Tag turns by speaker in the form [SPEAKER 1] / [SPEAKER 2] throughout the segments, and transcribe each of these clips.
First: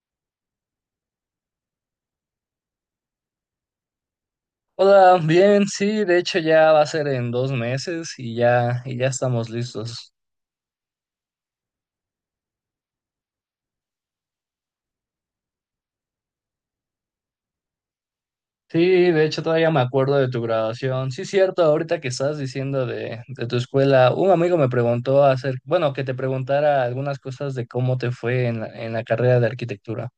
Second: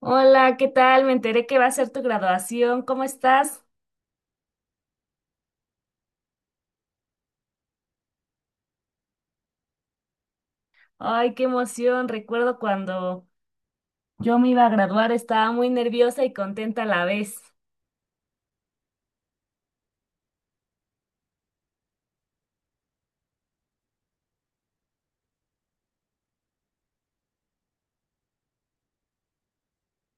[SPEAKER 1] Hola, ¿qué tal? Me enteré que va a ser tu graduación. ¿Cómo estás?
[SPEAKER 2] Hola, bien, sí, de hecho ya va a ser en 2 meses y ya, estamos listos.
[SPEAKER 1] Ay, qué emoción. Recuerdo cuando yo me iba a graduar, estaba muy nerviosa y contenta a la vez.
[SPEAKER 2] Sí, de hecho todavía me acuerdo de tu graduación. Sí, cierto, ahorita que estás diciendo de tu escuela, un amigo me preguntó hacer, bueno, que te preguntara algunas cosas de cómo te fue en la carrera de arquitectura.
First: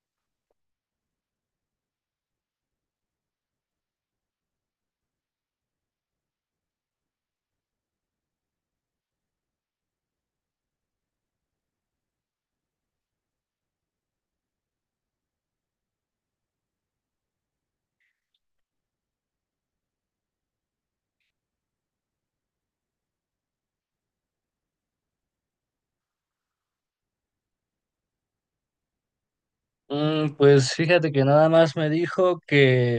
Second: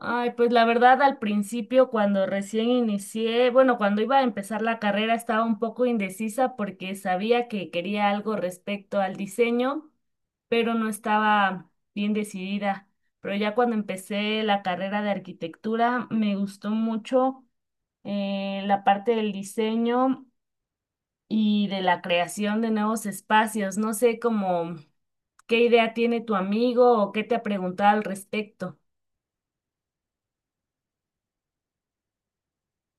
[SPEAKER 1] Ay, pues la verdad al principio cuando recién inicié, bueno, cuando iba a empezar la carrera estaba un poco indecisa porque sabía que quería algo respecto al diseño, pero no estaba bien decidida. Pero ya cuando empecé la carrera de arquitectura me gustó mucho la parte del diseño y de la creación de nuevos espacios. No sé cómo qué idea tiene tu amigo o qué te ha preguntado al respecto.
[SPEAKER 2] Pues fíjate que nada más me dijo que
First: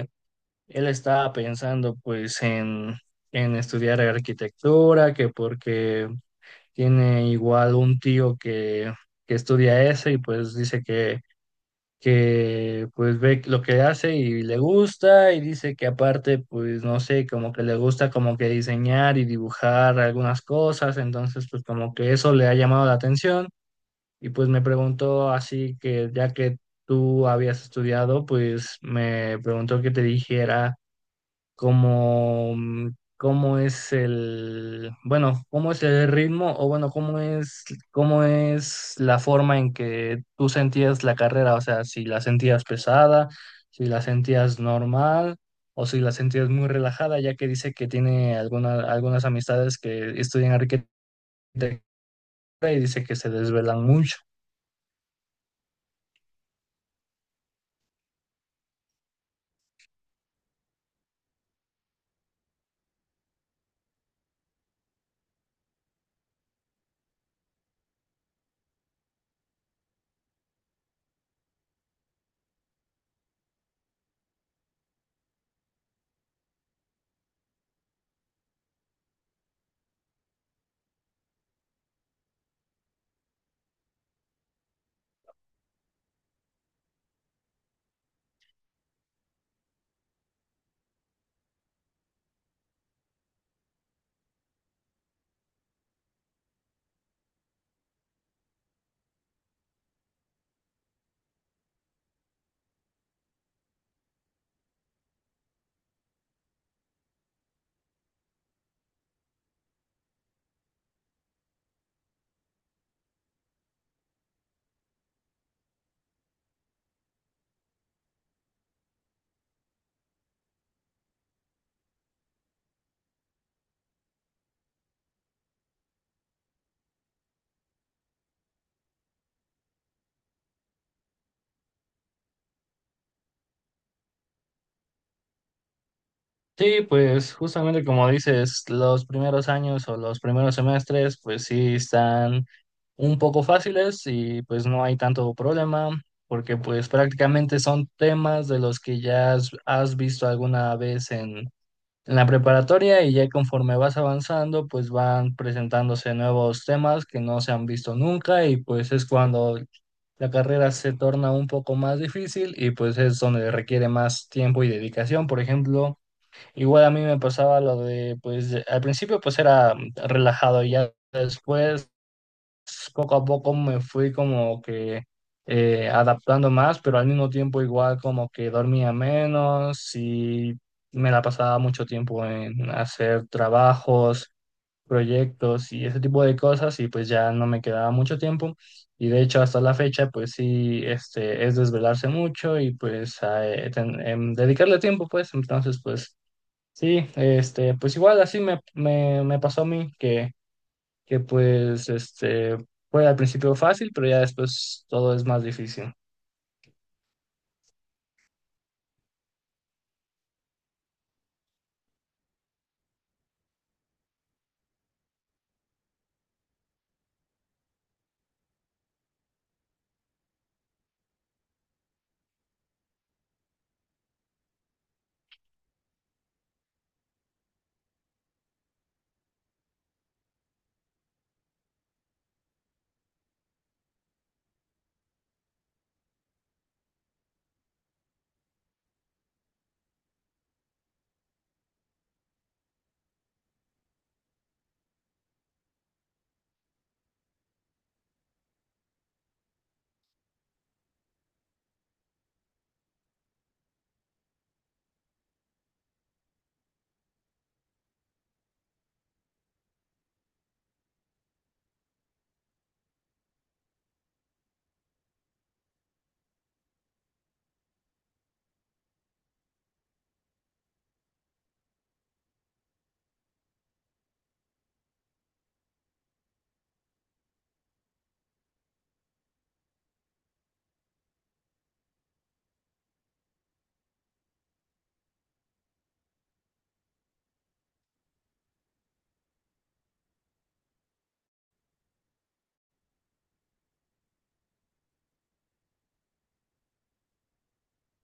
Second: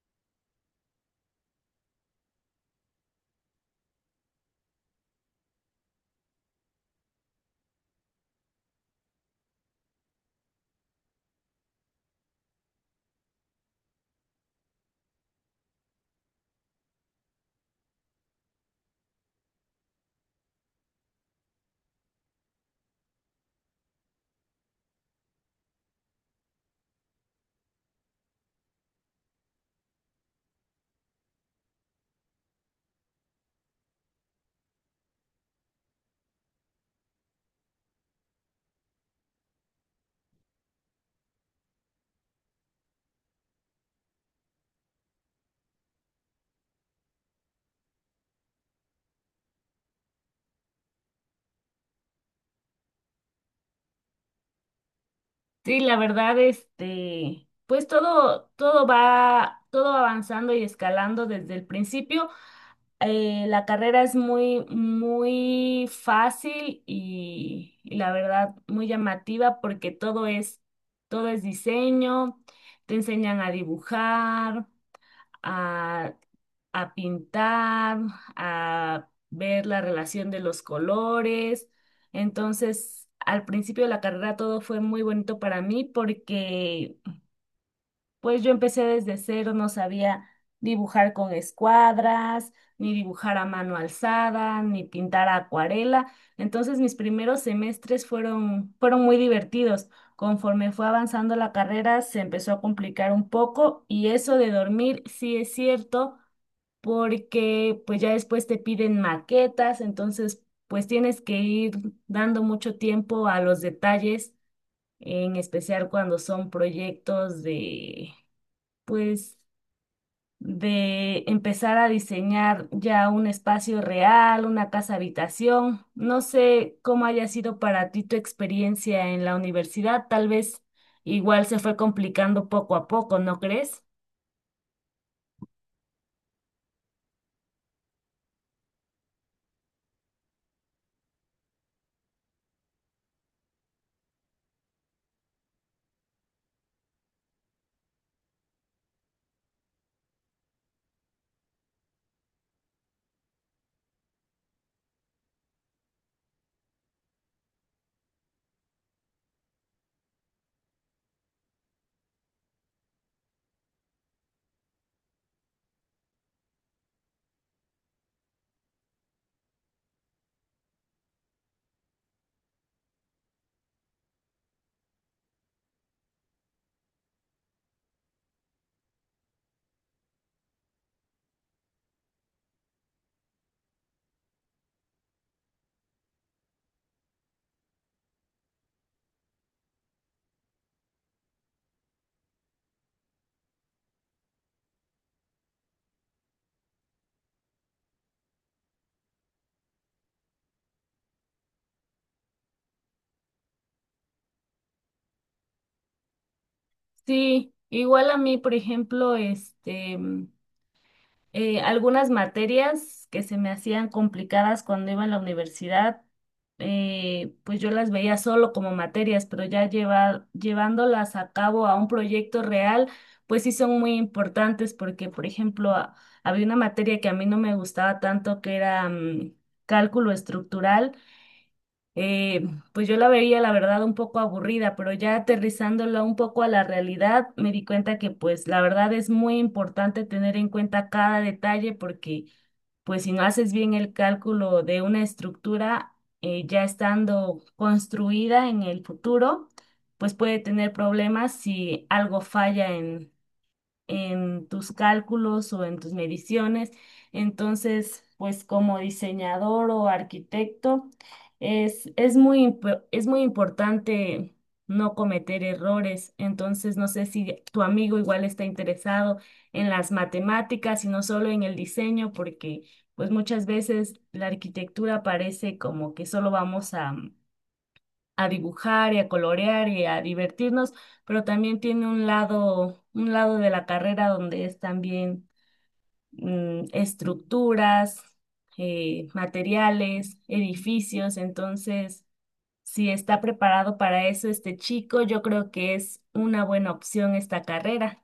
[SPEAKER 2] él estaba pensando pues en estudiar arquitectura, que porque tiene igual un tío que estudia eso y pues dice que pues ve lo que hace y le gusta, y dice que aparte pues no sé, como que le gusta como que diseñar y dibujar algunas cosas. Entonces pues como que eso le ha llamado la atención y pues me preguntó, así que ya que tú habías estudiado, pues me preguntó que te dijera como, cómo es el, bueno, cómo es el ritmo, o bueno, cómo es la forma en que tú sentías la carrera, o sea, si la sentías pesada, si la sentías normal o si la sentías muy relajada, ya que dice que tiene algunas amistades que estudian arquitectura y dice que se desvelan mucho.
[SPEAKER 1] Sí, la verdad, este, pues todo, todo avanzando y escalando desde el principio. La carrera es muy fácil y la verdad muy llamativa porque todo es diseño, te enseñan a dibujar, a, a pintar, a ver la relación de los colores. Entonces, al principio de la carrera todo fue muy bonito para mí porque pues yo empecé desde cero, no sabía dibujar con escuadras, ni dibujar a mano alzada, ni pintar a acuarela. Entonces mis primeros semestres fueron muy divertidos. Conforme fue avanzando la carrera, se empezó a complicar un poco y eso de dormir sí es cierto, porque pues ya después te piden maquetas, entonces pues tienes que ir dando mucho tiempo a los detalles, en especial cuando son proyectos de pues de empezar a diseñar ya un espacio real, una casa habitación. No sé cómo haya sido para ti tu experiencia en la universidad, tal vez igual se fue complicando poco a poco, ¿no crees?
[SPEAKER 2] Sí, pues justamente como dices, los primeros años o los primeros semestres, pues sí están un poco fáciles y pues no hay tanto problema, porque pues prácticamente son temas de los que ya has visto alguna vez en la preparatoria, y ya conforme vas avanzando, pues van presentándose nuevos temas que no se han visto nunca, y pues es cuando la carrera se torna un poco más difícil y pues es donde requiere más tiempo y dedicación. Por ejemplo, igual a mí me pasaba lo de, pues al principio pues era relajado y ya después poco a poco me fui como que, adaptando más, pero al mismo tiempo igual como que dormía menos y me la pasaba mucho tiempo en hacer trabajos, proyectos y ese tipo de cosas, y pues ya no me quedaba mucho tiempo, y de hecho hasta la fecha pues sí, este, es desvelarse mucho y pues dedicarle tiempo, pues entonces pues... Sí, este, pues igual así me, me pasó a mí, que pues este, fue al principio fácil, pero ya después todo es más difícil.
[SPEAKER 1] Sí, igual a mí, por ejemplo, algunas materias que se me hacían complicadas cuando iba en la universidad, pues yo las veía solo como materias, pero ya llevándolas a cabo a un proyecto real, pues sí son muy importantes porque, por ejemplo, había una materia que a mí no me gustaba tanto que era cálculo estructural eh, pues yo la veía, la verdad, un poco aburrida, pero ya aterrizándola un poco a la realidad, me di cuenta que pues la verdad es muy importante tener en cuenta cada detalle porque pues si no haces bien el cálculo de una estructura ya estando construida en el futuro, pues puede tener problemas si algo falla en tus cálculos o en tus mediciones. Entonces, pues como diseñador o arquitecto, es muy, es muy importante no cometer errores. Entonces, no sé si tu amigo igual está interesado en las matemáticas y no solo en el diseño, porque pues muchas veces la arquitectura parece como que solo vamos a dibujar y a colorear y a divertirnos, pero también tiene un lado de la carrera donde es también estructuras, materiales, edificios, entonces si está preparado para eso este chico, yo creo que es una buena opción esta carrera.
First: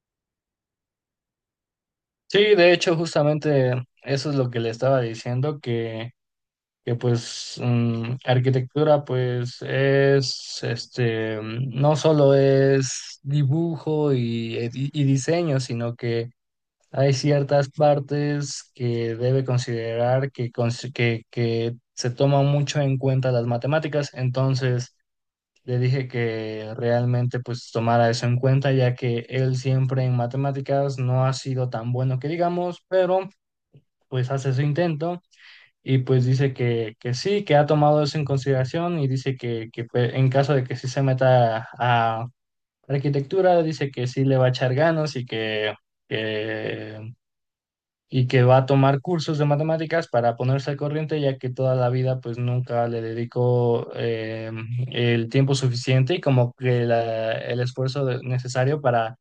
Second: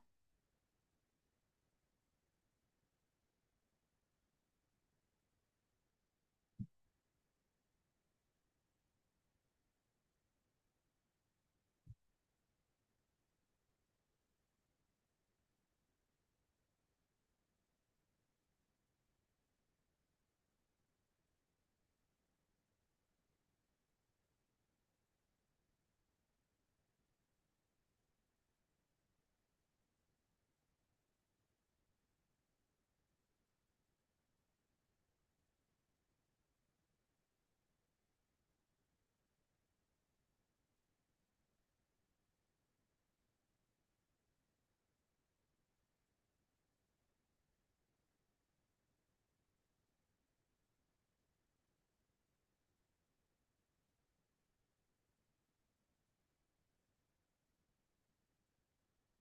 [SPEAKER 2] Sí, de hecho, justamente eso es lo que le estaba diciendo, que pues, arquitectura pues es, este, no solo es dibujo y diseño, sino que hay ciertas partes que debe considerar que se toman mucho en cuenta las matemáticas. Entonces le dije que realmente pues tomara eso en cuenta, ya que él siempre en matemáticas no ha sido tan bueno que digamos, pero pues hace su intento, y pues dice que sí, que ha tomado eso en consideración, y dice que pues, en caso de que sí se meta a arquitectura, dice que sí le va a echar ganas que y que va a tomar cursos de matemáticas para ponerse al corriente, ya que toda la vida pues nunca le dedicó, el tiempo suficiente, y como que el esfuerzo necesario para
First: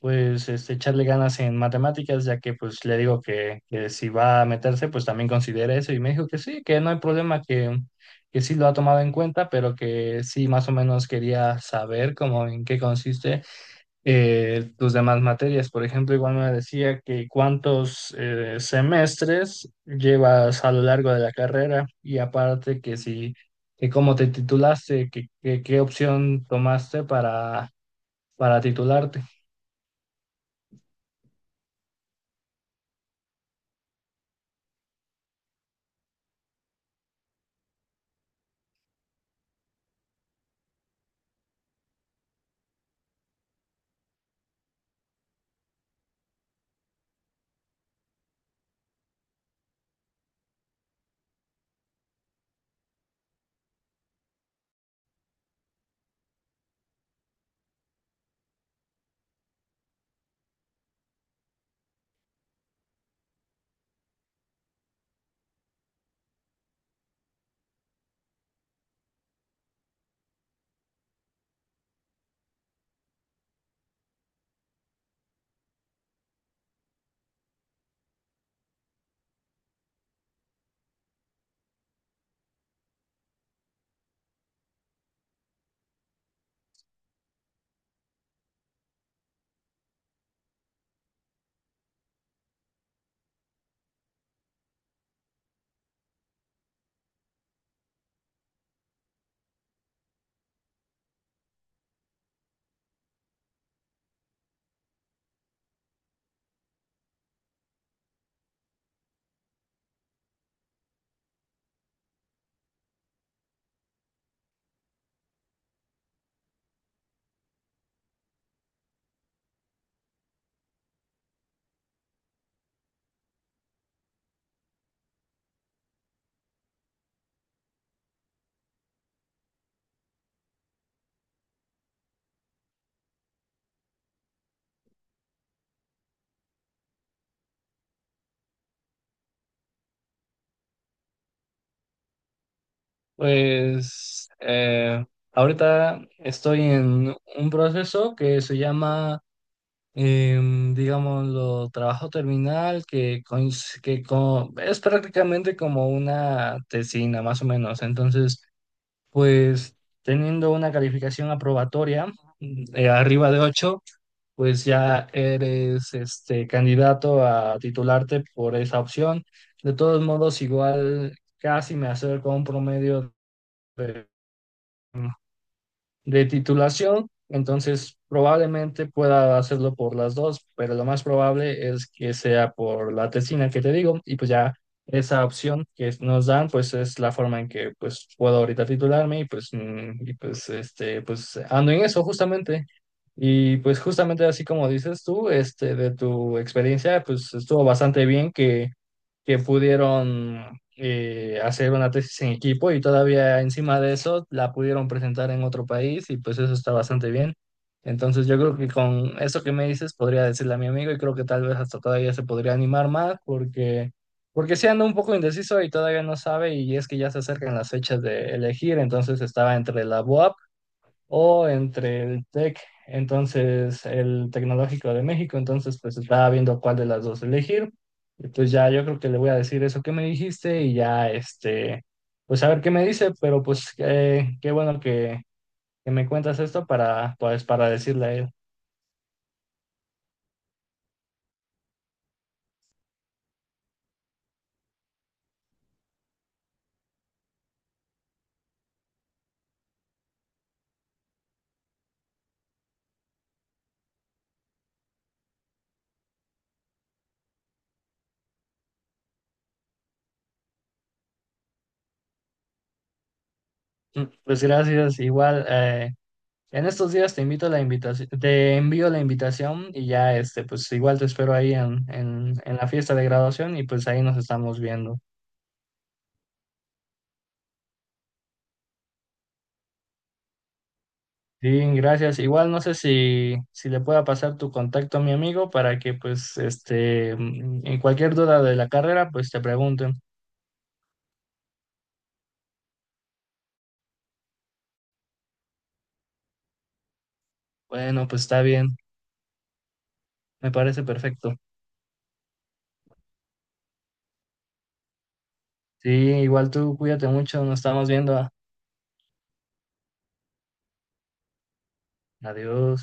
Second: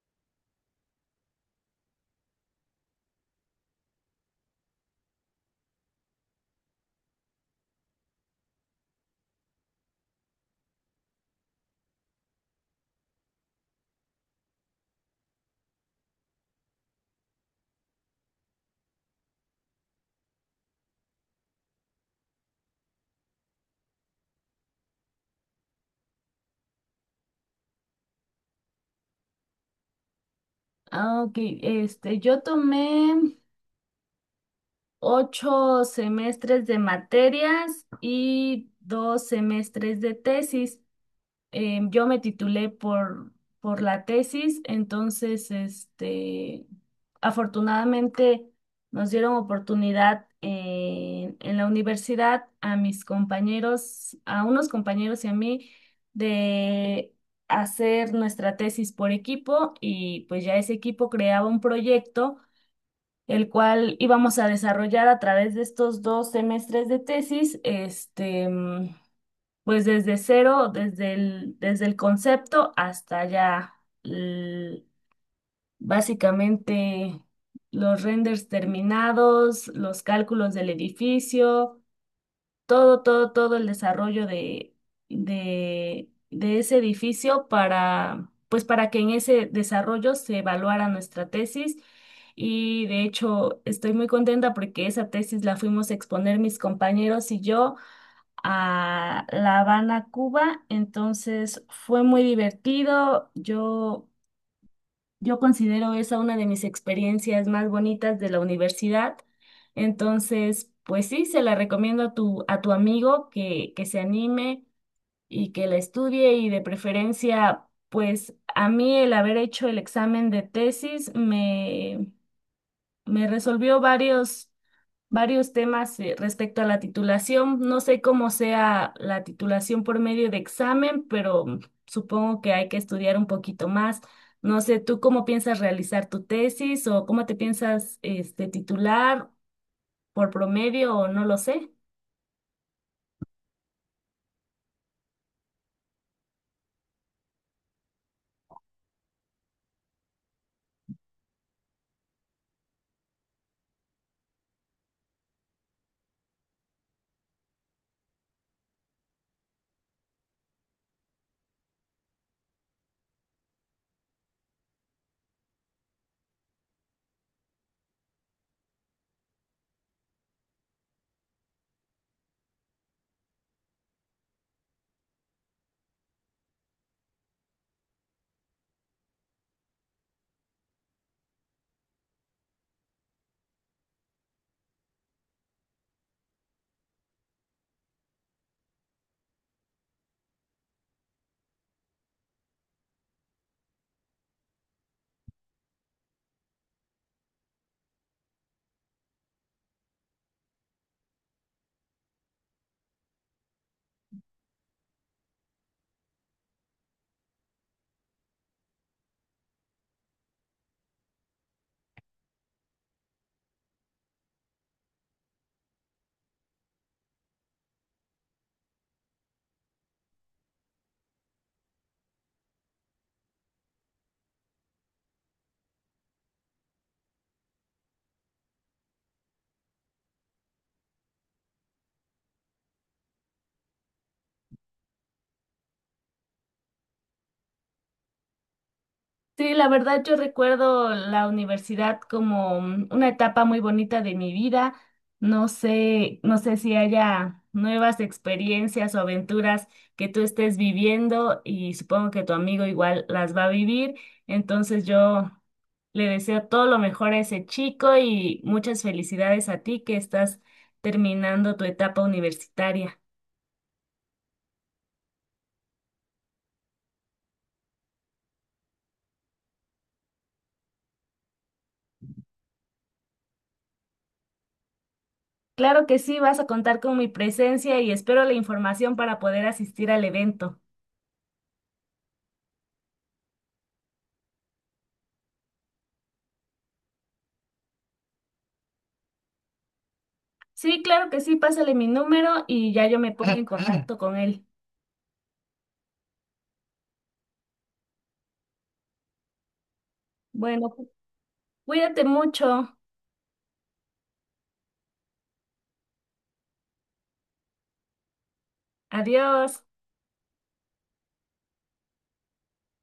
[SPEAKER 2] pues este, echarle ganas en matemáticas, ya que pues le digo que si va a meterse pues también considera eso, y me dijo que sí, que no hay problema, que sí lo ha tomado en cuenta, pero que sí más o menos quería saber como en qué consiste, tus demás materias. Por ejemplo, igual me decía que cuántos, semestres llevas a lo largo de la carrera, y aparte que si, que cómo te titulaste, qué opción tomaste para titularte.
[SPEAKER 1] Ah, ok, este, yo tomé 8 semestres de materias y 2 semestres de tesis. Yo me titulé por la tesis, entonces, este, afortunadamente nos dieron oportunidad en la universidad a mis compañeros, a unos compañeros y a mí, de hacer nuestra tesis por equipo y pues ya ese equipo creaba un proyecto el cual íbamos a desarrollar a través de estos 2 semestres de tesis, este, pues desde cero, desde el concepto hasta ya l- básicamente los renders terminados, los cálculos del edificio, todo el desarrollo de ese edificio para, pues para que en ese desarrollo se evaluara nuestra tesis. Y de hecho estoy muy contenta porque esa tesis la fuimos a exponer mis compañeros y yo a La Habana, Cuba. Entonces fue muy divertido. Yo considero esa una de mis experiencias más bonitas de la universidad. Entonces, pues sí, se la recomiendo a tu amigo que se anime y que la estudie y de preferencia, pues a mí el haber hecho el examen de tesis me resolvió varios temas respecto a la titulación. No sé cómo sea la titulación por medio de examen, pero supongo que hay que estudiar un poquito más. No sé, ¿tú cómo piensas realizar tu tesis o cómo te piensas este, titular por promedio o no lo sé?
[SPEAKER 2] Pues, ahorita estoy en un proceso que se llama, digámoslo, trabajo terminal, que es prácticamente como una tesina, más o menos. Entonces, pues teniendo una calificación aprobatoria, arriba de 8, pues ya eres este candidato a titularte por esa opción. De todos modos, igual casi me acerco a un promedio de titulación, entonces probablemente pueda hacerlo por las dos, pero lo más probable es que sea por la tesina que te digo, y pues ya esa opción que nos dan pues es la forma en que pues puedo ahorita titularme, y pues, y pues este pues ando en eso justamente. Y pues justamente así como dices tú, este de tu experiencia, pues estuvo bastante bien que pudieron, hacer una tesis en equipo y todavía encima de eso la pudieron presentar en otro país, y pues eso está bastante bien. Entonces yo creo que con eso que me dices podría decirle a mi amigo, y creo que tal vez hasta todavía se podría animar más porque sí anda un poco indeciso y todavía no sabe, y es que ya se acercan las fechas de elegir, entonces estaba entre la BUAP o entre el TEC, entonces el Tecnológico de México, entonces pues estaba viendo cuál de las dos elegir. Y pues ya yo creo que le voy a decir eso que me dijiste, y ya este, pues a ver qué me dice, pero pues, qué bueno que me cuentas esto para pues para decirle a él.
[SPEAKER 1] Sí, la verdad yo recuerdo la universidad como una etapa muy bonita de mi vida. No sé si haya nuevas experiencias o aventuras que tú estés viviendo y supongo que tu amigo igual las va a vivir. Entonces yo le deseo todo lo mejor a ese chico y muchas felicidades a ti que estás terminando tu etapa universitaria.
[SPEAKER 2] Pues gracias, igual, en estos días te invito la invitación, te envío la invitación, y ya este, pues igual te espero ahí en, en la fiesta de graduación, y pues ahí nos estamos viendo.
[SPEAKER 1] Claro que sí, vas a contar con mi presencia y espero la información para poder asistir al evento.
[SPEAKER 2] Sí, gracias. Igual no sé si le pueda pasar tu contacto a mi amigo para que pues este, en cualquier duda de la carrera pues te pregunten.
[SPEAKER 1] Sí, claro que sí, pásale mi número y ya yo me pongo en contacto con él.
[SPEAKER 2] Bueno, pues está bien, me
[SPEAKER 1] Bueno,
[SPEAKER 2] parece perfecto.
[SPEAKER 1] cuídate mucho.
[SPEAKER 2] Sí, igual tú cuídate mucho, nos estamos viendo.
[SPEAKER 1] Adiós.
[SPEAKER 2] Adiós.